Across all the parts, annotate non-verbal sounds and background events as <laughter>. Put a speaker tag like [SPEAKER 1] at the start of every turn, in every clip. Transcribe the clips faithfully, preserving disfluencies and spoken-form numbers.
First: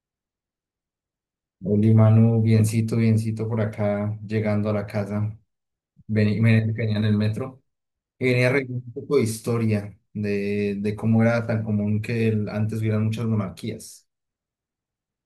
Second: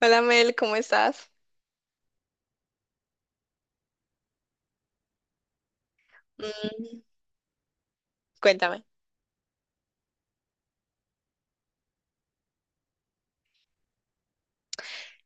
[SPEAKER 1] Hola Mel, ¿cómo estás?
[SPEAKER 2] Oli, Manu, biencito, biencito por acá, llegando a la casa. Vení- Venía, venía
[SPEAKER 1] Mm,
[SPEAKER 2] en el metro y venía revisando
[SPEAKER 1] cuéntame.
[SPEAKER 2] un poco de historia de, de cómo era tan común que el- antes hubieran muchas monarquías.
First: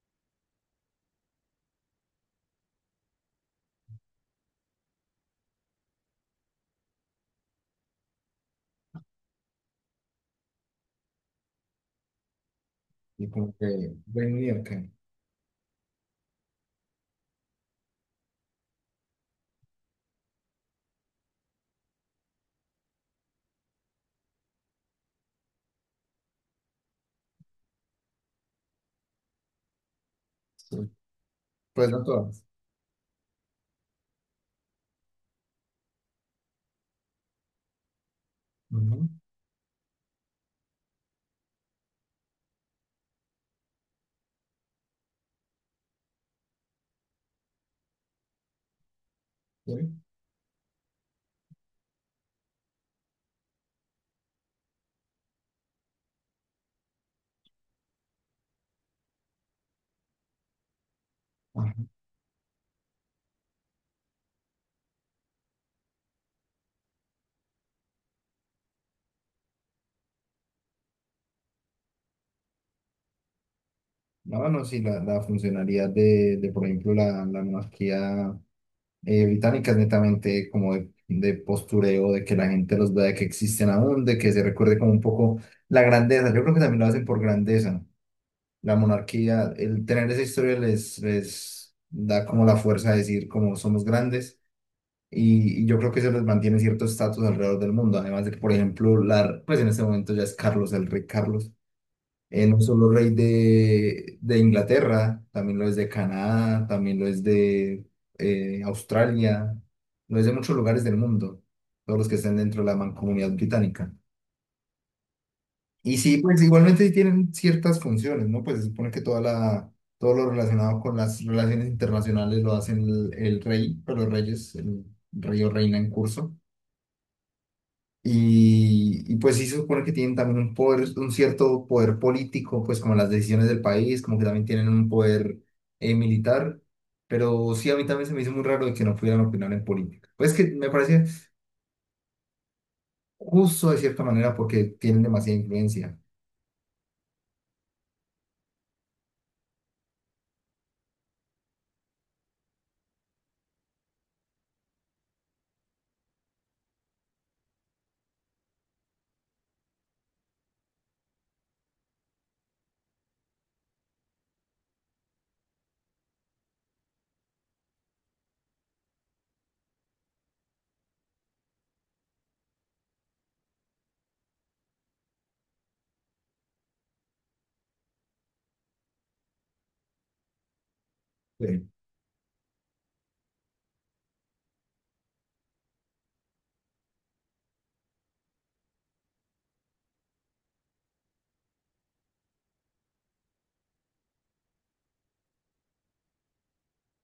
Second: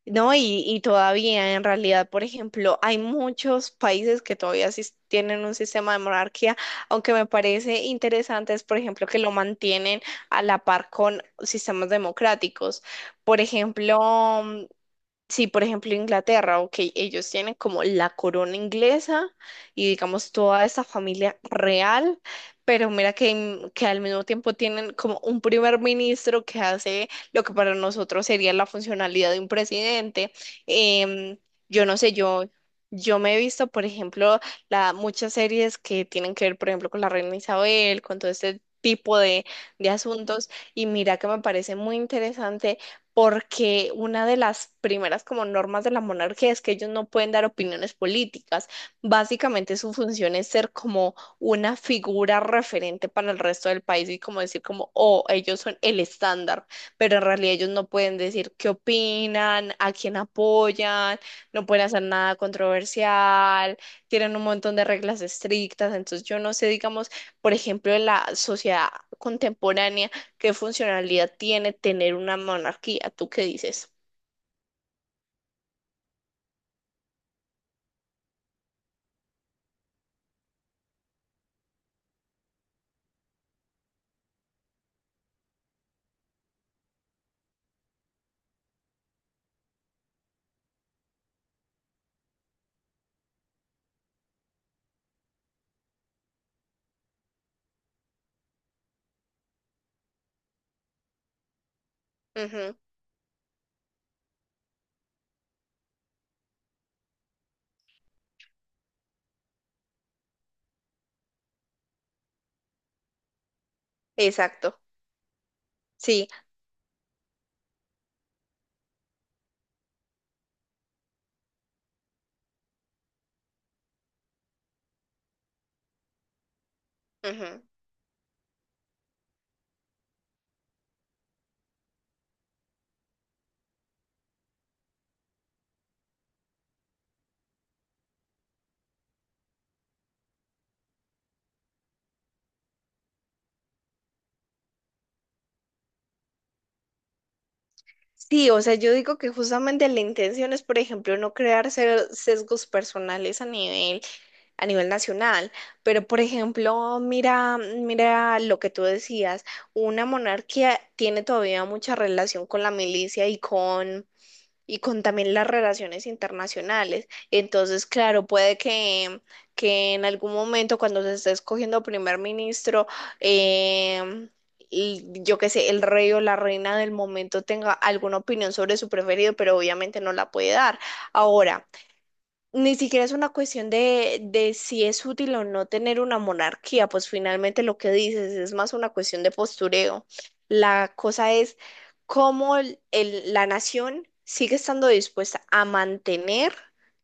[SPEAKER 1] No, y, y todavía en realidad, por ejemplo, hay muchos países que todavía sis- tienen un sistema de monarquía, aunque me parece interesante es, por ejemplo, que lo mantienen a la par con sistemas democráticos.
[SPEAKER 2] Y
[SPEAKER 1] Por
[SPEAKER 2] como que,
[SPEAKER 1] ejemplo,
[SPEAKER 2] venía
[SPEAKER 1] mm,
[SPEAKER 2] acá.
[SPEAKER 1] sí, por ejemplo, Inglaterra, ok, ellos tienen como la corona inglesa y digamos toda esa familia real, pero mira que, en- que al mismo tiempo tienen como un primer ministro que hace lo que para nosotros sería la funcionalidad de un presidente. Em, yo
[SPEAKER 2] Pues
[SPEAKER 1] no
[SPEAKER 2] no
[SPEAKER 1] sé,
[SPEAKER 2] todas.
[SPEAKER 1] yo, yo me he visto, por ejemplo, la, muchas series que tienen que ver, por ejemplo, con la reina Isabel, con todo este
[SPEAKER 2] Ujú,
[SPEAKER 1] tipo de, de asuntos, y mira que me parece muy interesante porque una de las primeras como normas de la monarquía es que ellos no pueden dar opiniones políticas. Básicamente su
[SPEAKER 2] sí.
[SPEAKER 1] función es ser como una figura referente para el resto del país y como decir como, oh, ellos son el estándar, pero en realidad ellos no pueden decir qué opinan, a quién apoyan, no
[SPEAKER 2] Ajá.
[SPEAKER 1] pueden hacer nada controversial, tienen un montón de reglas estrictas, entonces yo no sé, digamos, por ejemplo, en la sociedad contemporánea, ¿qué funcionalidad tiene tener una monarquía? ¿Tú qué dices?
[SPEAKER 2] No, no, sí, la, la funcionalidad de, de, por ejemplo, la, la monarquía, eh, británicas, netamente como de, de postureo, de que la gente los vea, de que existen aún, de que se recuerde como un poco la grandeza. Yo creo que también lo hacen por grandeza. La monarquía, el tener esa historia les, les da como la fuerza de decir como somos grandes. Y, y yo creo que eso les mantiene cierto estatus alrededor del mundo. Además de que, por ejemplo, la, pues en este momento ya es Carlos, el rey Carlos, eh, no
[SPEAKER 1] Ujú,
[SPEAKER 2] solo rey de, de Inglaterra, también lo es de Canadá, también lo es de eh, Australia, lo es de muchos lugares del mundo, todos los que estén dentro de la mancomunidad británica.
[SPEAKER 1] exacto,
[SPEAKER 2] Y sí,
[SPEAKER 1] sí.
[SPEAKER 2] pues igualmente sí tienen ciertas funciones, ¿no? Pues se supone que toda la, todo lo relacionado con las relaciones internacionales lo hacen el, el rey, pero los reyes, el rey o reina en curso.
[SPEAKER 1] Ujú.
[SPEAKER 2] Y, y pues sí se supone que tienen también un poder, un cierto poder político, pues como las decisiones del país, como que también tienen un poder eh, militar, pero sí a mí también se me hizo muy raro de que no pudieran opinar en política. Pues que me parece justo de cierta manera porque tienen demasiada influencia.
[SPEAKER 1] Sí, o sea, yo digo que justamente la intención es, por ejemplo, no crear se- sesgos personales a nivel, a nivel nacional, pero por ejemplo, mira, mira lo que tú decías, una monarquía tiene todavía mucha relación con la milicia y con y con también las relaciones internacionales. Entonces, claro, puede que, que en algún momento cuando se esté escogiendo primer ministro, em, y yo qué sé, el rey o la reina del momento tenga alguna opinión sobre su preferido, pero obviamente no la puede dar. Ahora,
[SPEAKER 2] Sí.
[SPEAKER 1] ni siquiera es una cuestión de, de si es útil o no tener una monarquía, pues finalmente lo que dices es más una cuestión de postureo. La cosa es cómo el- el- la nación sigue estando dispuesta a mantener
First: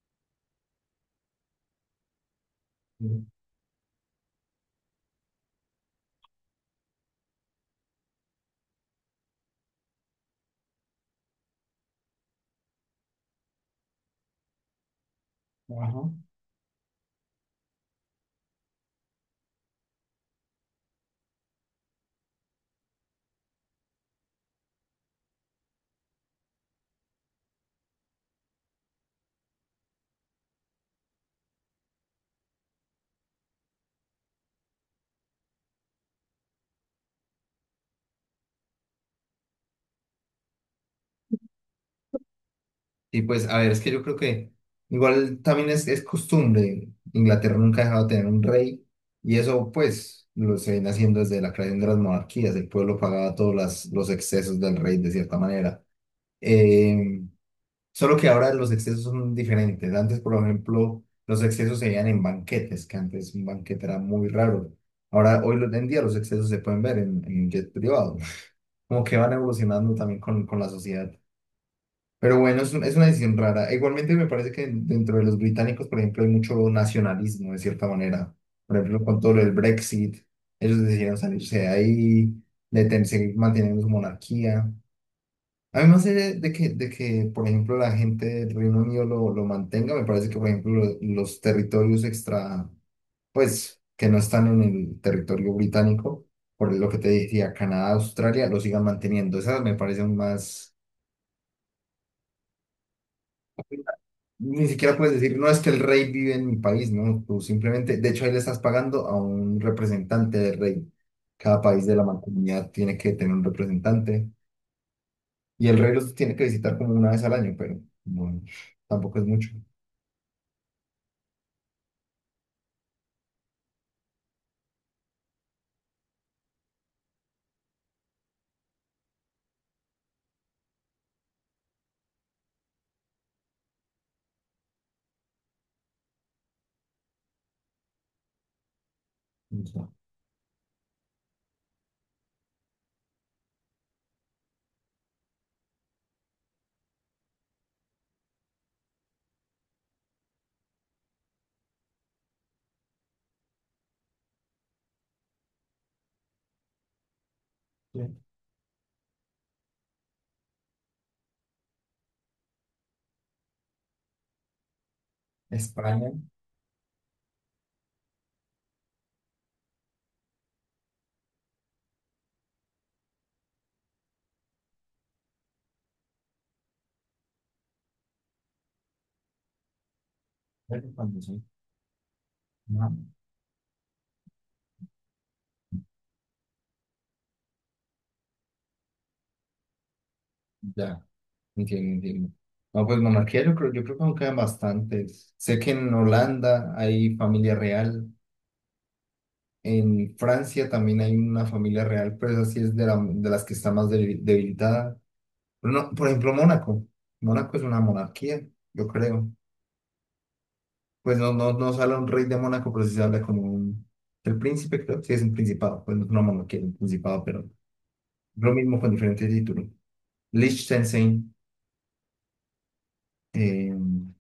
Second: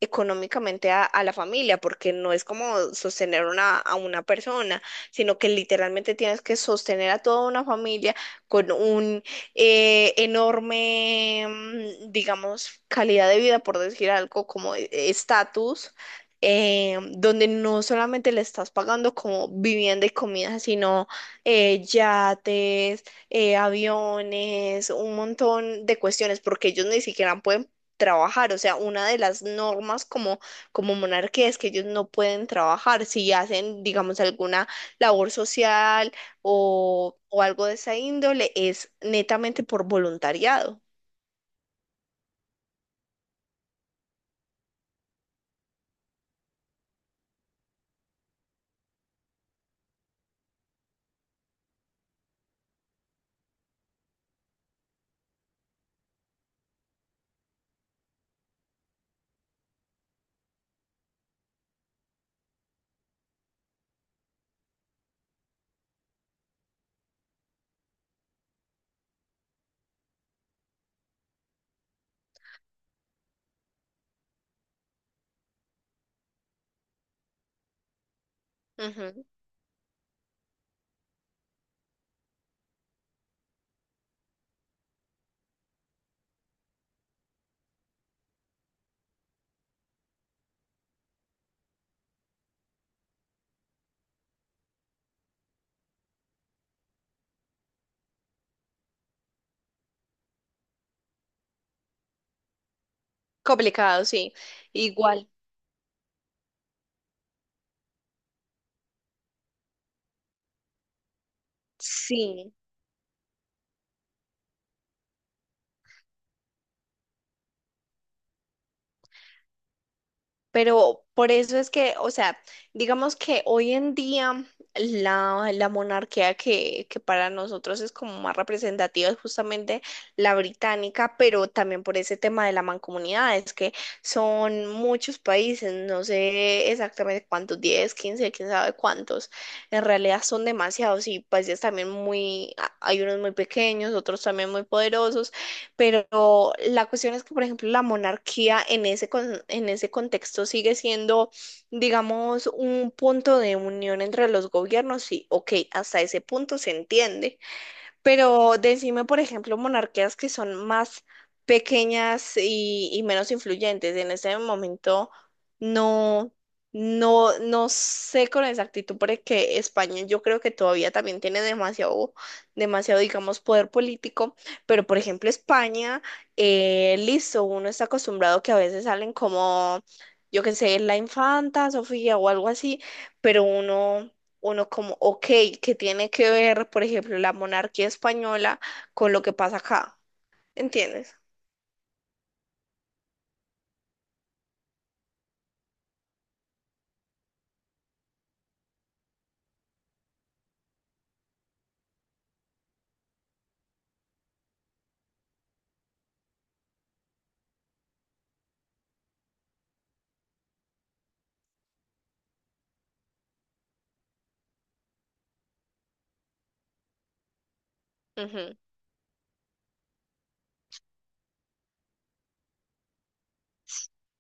[SPEAKER 1] económicamente a, a la familia, porque no es como sostener una, a una persona, sino que literalmente tienes que sostener a toda una familia con un eh, enorme, mm, digamos, calidad de vida, por decir algo, como eh, estatus,
[SPEAKER 2] Ajá.
[SPEAKER 1] eh, donde no solamente le estás pagando como vivienda y comida, sino eh, yates, eh, aviones, un montón de cuestiones, porque ellos ni siquiera pueden trabajar, o sea, una de las normas como, como monarquía es que ellos no pueden trabajar. Si hacen, digamos, alguna labor social, o, o algo de esa índole es netamente por voluntariado.
[SPEAKER 2] Y pues, a ver, es que yo creo que igual también es, es costumbre. Inglaterra nunca ha dejado de tener un rey y eso pues lo se viene haciendo desde la creación de las monarquías. El pueblo pagaba todos las- los excesos del rey de cierta manera. Eh, solo que ahora los excesos son diferentes. Antes, por ejemplo, los excesos se veían en banquetes, que antes un banquete era muy raro. Ahora, hoy en día los excesos se pueden ver en, en jet privado. <laughs> Como que van evolucionando también con, con la sociedad. Pero bueno, es, un- es una decisión rara. Igualmente me parece que dentro de los británicos, por ejemplo, hay mucho nacionalismo de cierta manera. Por ejemplo, con
[SPEAKER 1] Ujú.
[SPEAKER 2] todo lo del Brexit, ellos decidieron salirse de ahí, de ten- seguir manteniendo su monarquía. A mí me hace de de que, de que, por ejemplo, la gente del Reino Unido lo, lo mantenga. Me parece que, por ejemplo, lo- los territorios extra, pues, que no están en el territorio británico, por lo que te decía, Canadá, Australia, lo sigan manteniendo. Esa me parece aún más...
[SPEAKER 1] Complicado, sí.
[SPEAKER 2] Ni siquiera puedes
[SPEAKER 1] Igual.
[SPEAKER 2] decir, no es que el rey vive en mi país, no, tú simplemente, de hecho ahí le estás pagando a un representante del rey. Cada país de la
[SPEAKER 1] Sí.
[SPEAKER 2] mancomunidad tiene que tener un representante y el rey los tiene que visitar como una vez al año, pero no, tampoco es mucho.
[SPEAKER 1] Pero por eso es que, o sea, digamos que hoy en día la, la monarquía que, que para nosotros es como más representativa es justamente la británica, pero también por ese tema de la mancomunidad, es que son muchos países, no sé exactamente cuántos, diez, quince, quién sabe cuántos,
[SPEAKER 2] O
[SPEAKER 1] en
[SPEAKER 2] sea,
[SPEAKER 1] realidad son demasiados y países también muy, a- hay unos muy pequeños, otros también muy poderosos, pero la cuestión es que, por ejemplo, la monarquía en ese, con- en ese contexto sigue siendo, digamos, un punto de unión entre los gobiernos. Sí, ok, hasta ese punto se entiende,
[SPEAKER 2] que
[SPEAKER 1] pero decime, por ejemplo, monarquías que son más pequeñas y, y menos influyentes. En ese momento
[SPEAKER 2] España,
[SPEAKER 1] no, no, no sé con exactitud porque España yo creo que todavía también tiene demasiado, demasiado, digamos, poder político. Pero, por ejemplo, España, eh, listo, uno está acostumbrado que a veces salen como, yo qué sé,
[SPEAKER 2] pero
[SPEAKER 1] la
[SPEAKER 2] cuando sí,
[SPEAKER 1] infanta Sofía o algo así,
[SPEAKER 2] no,
[SPEAKER 1] pero uno uno como, ok, ¿qué tiene que ver, por ejemplo, la monarquía española con lo que pasa acá?
[SPEAKER 2] ya,
[SPEAKER 1] ¿Entiendes?
[SPEAKER 2] entiendo, entiendo. No, pues monarquía yo creo, yo creo que aún quedan bastantes. Sé que en Holanda hay familia real. En Francia también hay una familia real, pero esa sí es de, la- de las que está más debil- debilitada. Pero no, por ejemplo, Mónaco. Mónaco es una monarquía, yo creo. Pues no, no, no sale un rey de Mónaco, pero sí se habla como un... El príncipe, creo, sí es un principado. Pues no es una monarquía, es un principado, pero lo
[SPEAKER 1] Ujú.
[SPEAKER 2] mismo con diferentes títulos. Liechtenstein, eh,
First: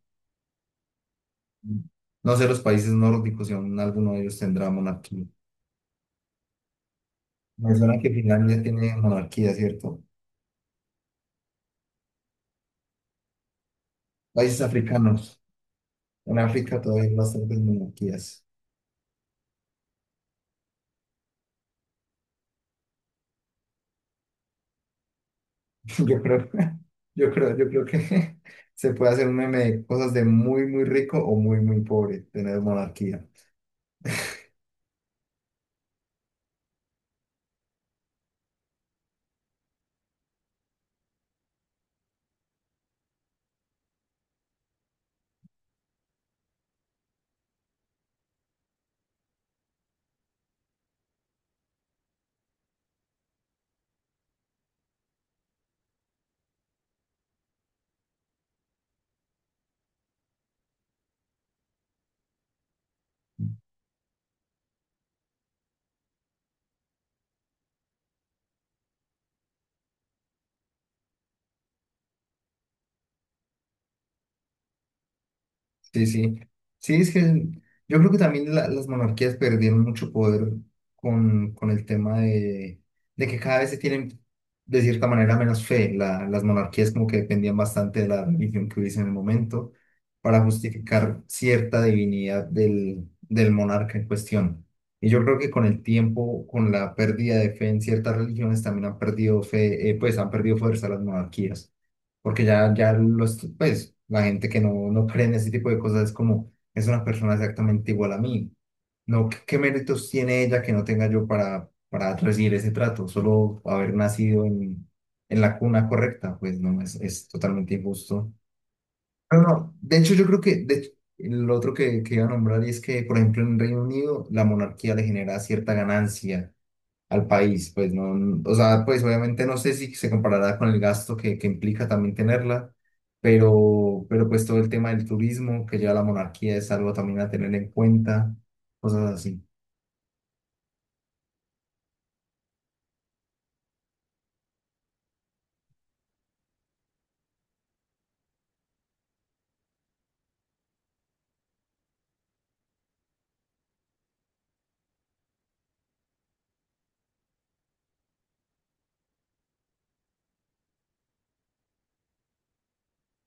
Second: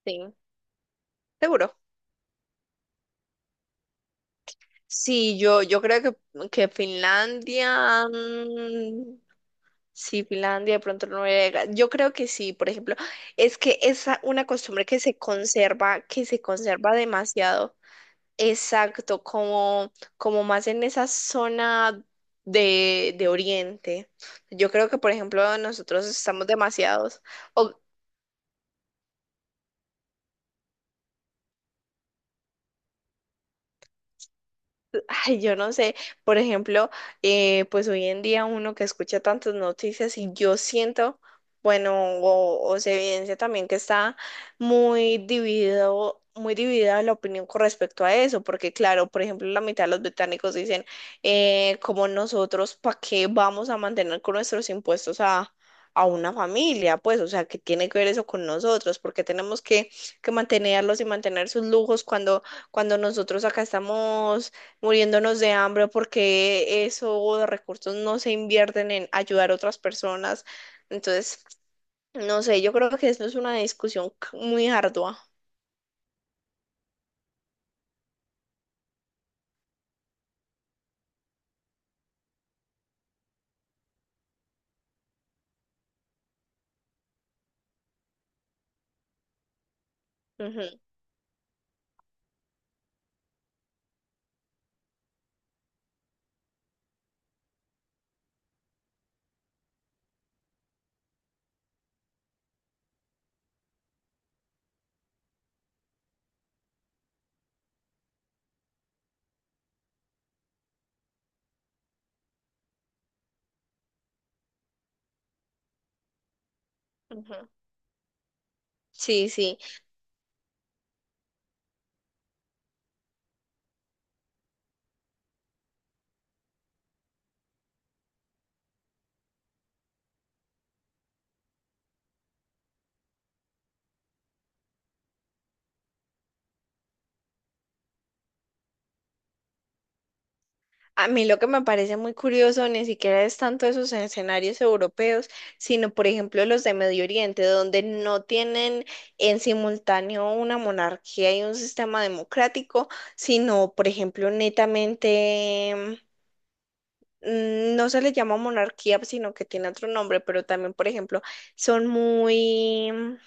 [SPEAKER 1] Sí, seguro.
[SPEAKER 2] no sé, los países nórdicos, si aún alguno de ellos tendrá monarquía.
[SPEAKER 1] Sí, yo, yo creo que, que
[SPEAKER 2] Me suena
[SPEAKER 1] Finlandia,
[SPEAKER 2] que Finlandia tiene
[SPEAKER 1] mm,
[SPEAKER 2] monarquía, ¿cierto?
[SPEAKER 1] sí, Finlandia, de pronto Noruega, yo creo que sí, por ejemplo, es que es una
[SPEAKER 2] Países
[SPEAKER 1] costumbre que se
[SPEAKER 2] africanos.
[SPEAKER 1] conserva, que
[SPEAKER 2] En
[SPEAKER 1] se
[SPEAKER 2] África
[SPEAKER 1] conserva
[SPEAKER 2] todavía hay bastantes
[SPEAKER 1] demasiado.
[SPEAKER 2] monarquías.
[SPEAKER 1] Exacto, como, como más en esa zona de, de Oriente. Yo creo que, por ejemplo, nosotros
[SPEAKER 2] <laughs> Yo
[SPEAKER 1] estamos
[SPEAKER 2] creo,
[SPEAKER 1] demasiados,
[SPEAKER 2] yo creo, yo
[SPEAKER 1] o
[SPEAKER 2] creo que <laughs> se puede hacer un meme de cosas de muy, muy rico o muy, muy pobre, tener monarquía.
[SPEAKER 1] <laughs> ay, yo no sé, por ejemplo, eh, pues hoy en día uno que escucha tantas noticias y yo siento, bueno, o, o se evidencia también que está muy dividido, muy dividida la opinión con respecto a eso, porque claro, por ejemplo, la mitad de los británicos dicen, eh, como nosotros, ¿para qué vamos a mantener con nuestros impuestos a, a una familia? Pues, o sea, ¿qué tiene que ver eso con nosotros? Porque tenemos que, que mantenerlos y mantener sus lujos cuando, cuando nosotros acá estamos muriéndonos de hambre porque esos recursos no se invierten en ayudar a otras personas. Entonces, no sé, yo creo que esto es una discusión c- muy ardua.
[SPEAKER 2] Sí, sí. Sí, es que yo creo que también la- las monarquías perdieron mucho poder con, con el tema de, de que cada vez se tienen, de cierta manera, menos fe. La- las monarquías como que dependían bastante de la religión que hubiese en el momento para
[SPEAKER 1] Ujú,
[SPEAKER 2] justificar cierta divinidad del, del monarca en cuestión. Y yo creo que con el tiempo, con la pérdida de fe en ciertas religiones, también han perdido fe, eh, pues han perdido fuerza las monarquías porque ya, ya los, pues, la gente que no, no cree en ese tipo de cosas es como, es una persona exactamente igual a mí. No, ¿qué, qué méritos tiene ella que no tenga yo para, para recibir ese trato? Solo haber nacido en, en la cuna correcta, pues no, es, es
[SPEAKER 1] ujú.
[SPEAKER 2] totalmente injusto.
[SPEAKER 1] Sí,
[SPEAKER 2] Pero
[SPEAKER 1] sí.
[SPEAKER 2] no, de hecho yo creo que de hecho, el otro que, que iba a nombrar es que, por ejemplo, en Reino Unido la monarquía le genera cierta ganancia al país, pues no, o sea, pues obviamente no sé si se comparará con el gasto que, que implica también tenerla, pero, pero pues todo el tema del turismo que lleva la monarquía es algo también a tener en cuenta, cosas así.
[SPEAKER 1] A mí lo que me parece muy curioso ni siquiera es tanto esos escenarios europeos, sino por ejemplo los de Medio Oriente, donde no tienen en simultáneo una monarquía y un sistema democrático, sino por ejemplo netamente mm, no se le llama monarquía, sino que tiene otro nombre, pero también, por ejemplo, son muy, mm,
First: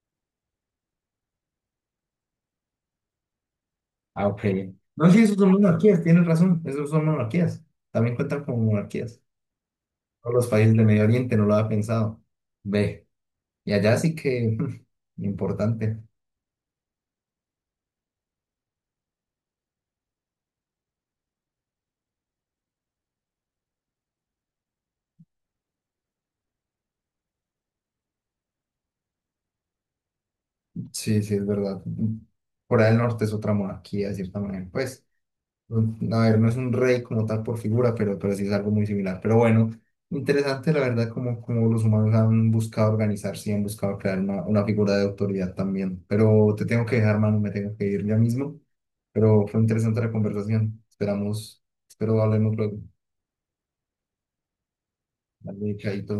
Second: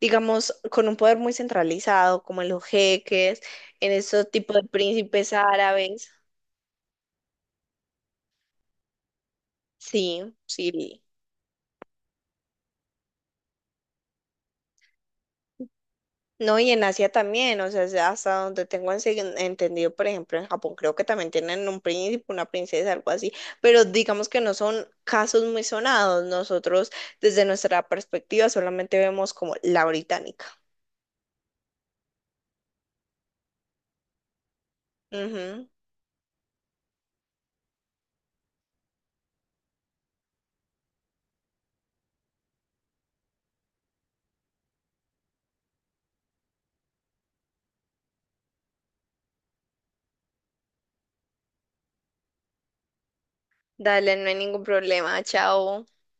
[SPEAKER 1] digamos, con un poder muy centralizado, como en los jeques, en
[SPEAKER 2] Ah,
[SPEAKER 1] esos
[SPEAKER 2] ok.
[SPEAKER 1] tipos de
[SPEAKER 2] No, sí,
[SPEAKER 1] príncipes
[SPEAKER 2] esos son monarquías,
[SPEAKER 1] árabes.
[SPEAKER 2] tienes razón, esos son monarquías, también cuentan como monarquías.
[SPEAKER 1] Sí,
[SPEAKER 2] Todos los países del Medio
[SPEAKER 1] sí.
[SPEAKER 2] Oriente no lo había pensado. Ve, y allá sí que <laughs> importante.
[SPEAKER 1] No, y en Asia también, o sea, es hasta donde tengo ense- entendido, por ejemplo, en Japón creo que también tienen un príncipe, una princesa, algo así, pero digamos que no son casos muy sonados. Nosotros, desde nuestra perspectiva, solamente vemos como la británica.
[SPEAKER 2] Sí, sí, es verdad. Corea del Norte es otra monarquía, de cierta manera, pues un- a ver, no es un rey como tal por figura, pero, pero sí es algo muy similar. Pero bueno, interesante la verdad como, como los humanos han buscado organizarse y han buscado crear una, una figura de autoridad también. Pero te tengo que dejar, mano, me tengo que ir ya mismo. Pero fue interesante la conversación. Esperamos, espero hablemos luego.
[SPEAKER 1] Dale, no hay ningún problema.
[SPEAKER 2] Dale,
[SPEAKER 1] Chao.
[SPEAKER 2] chaito.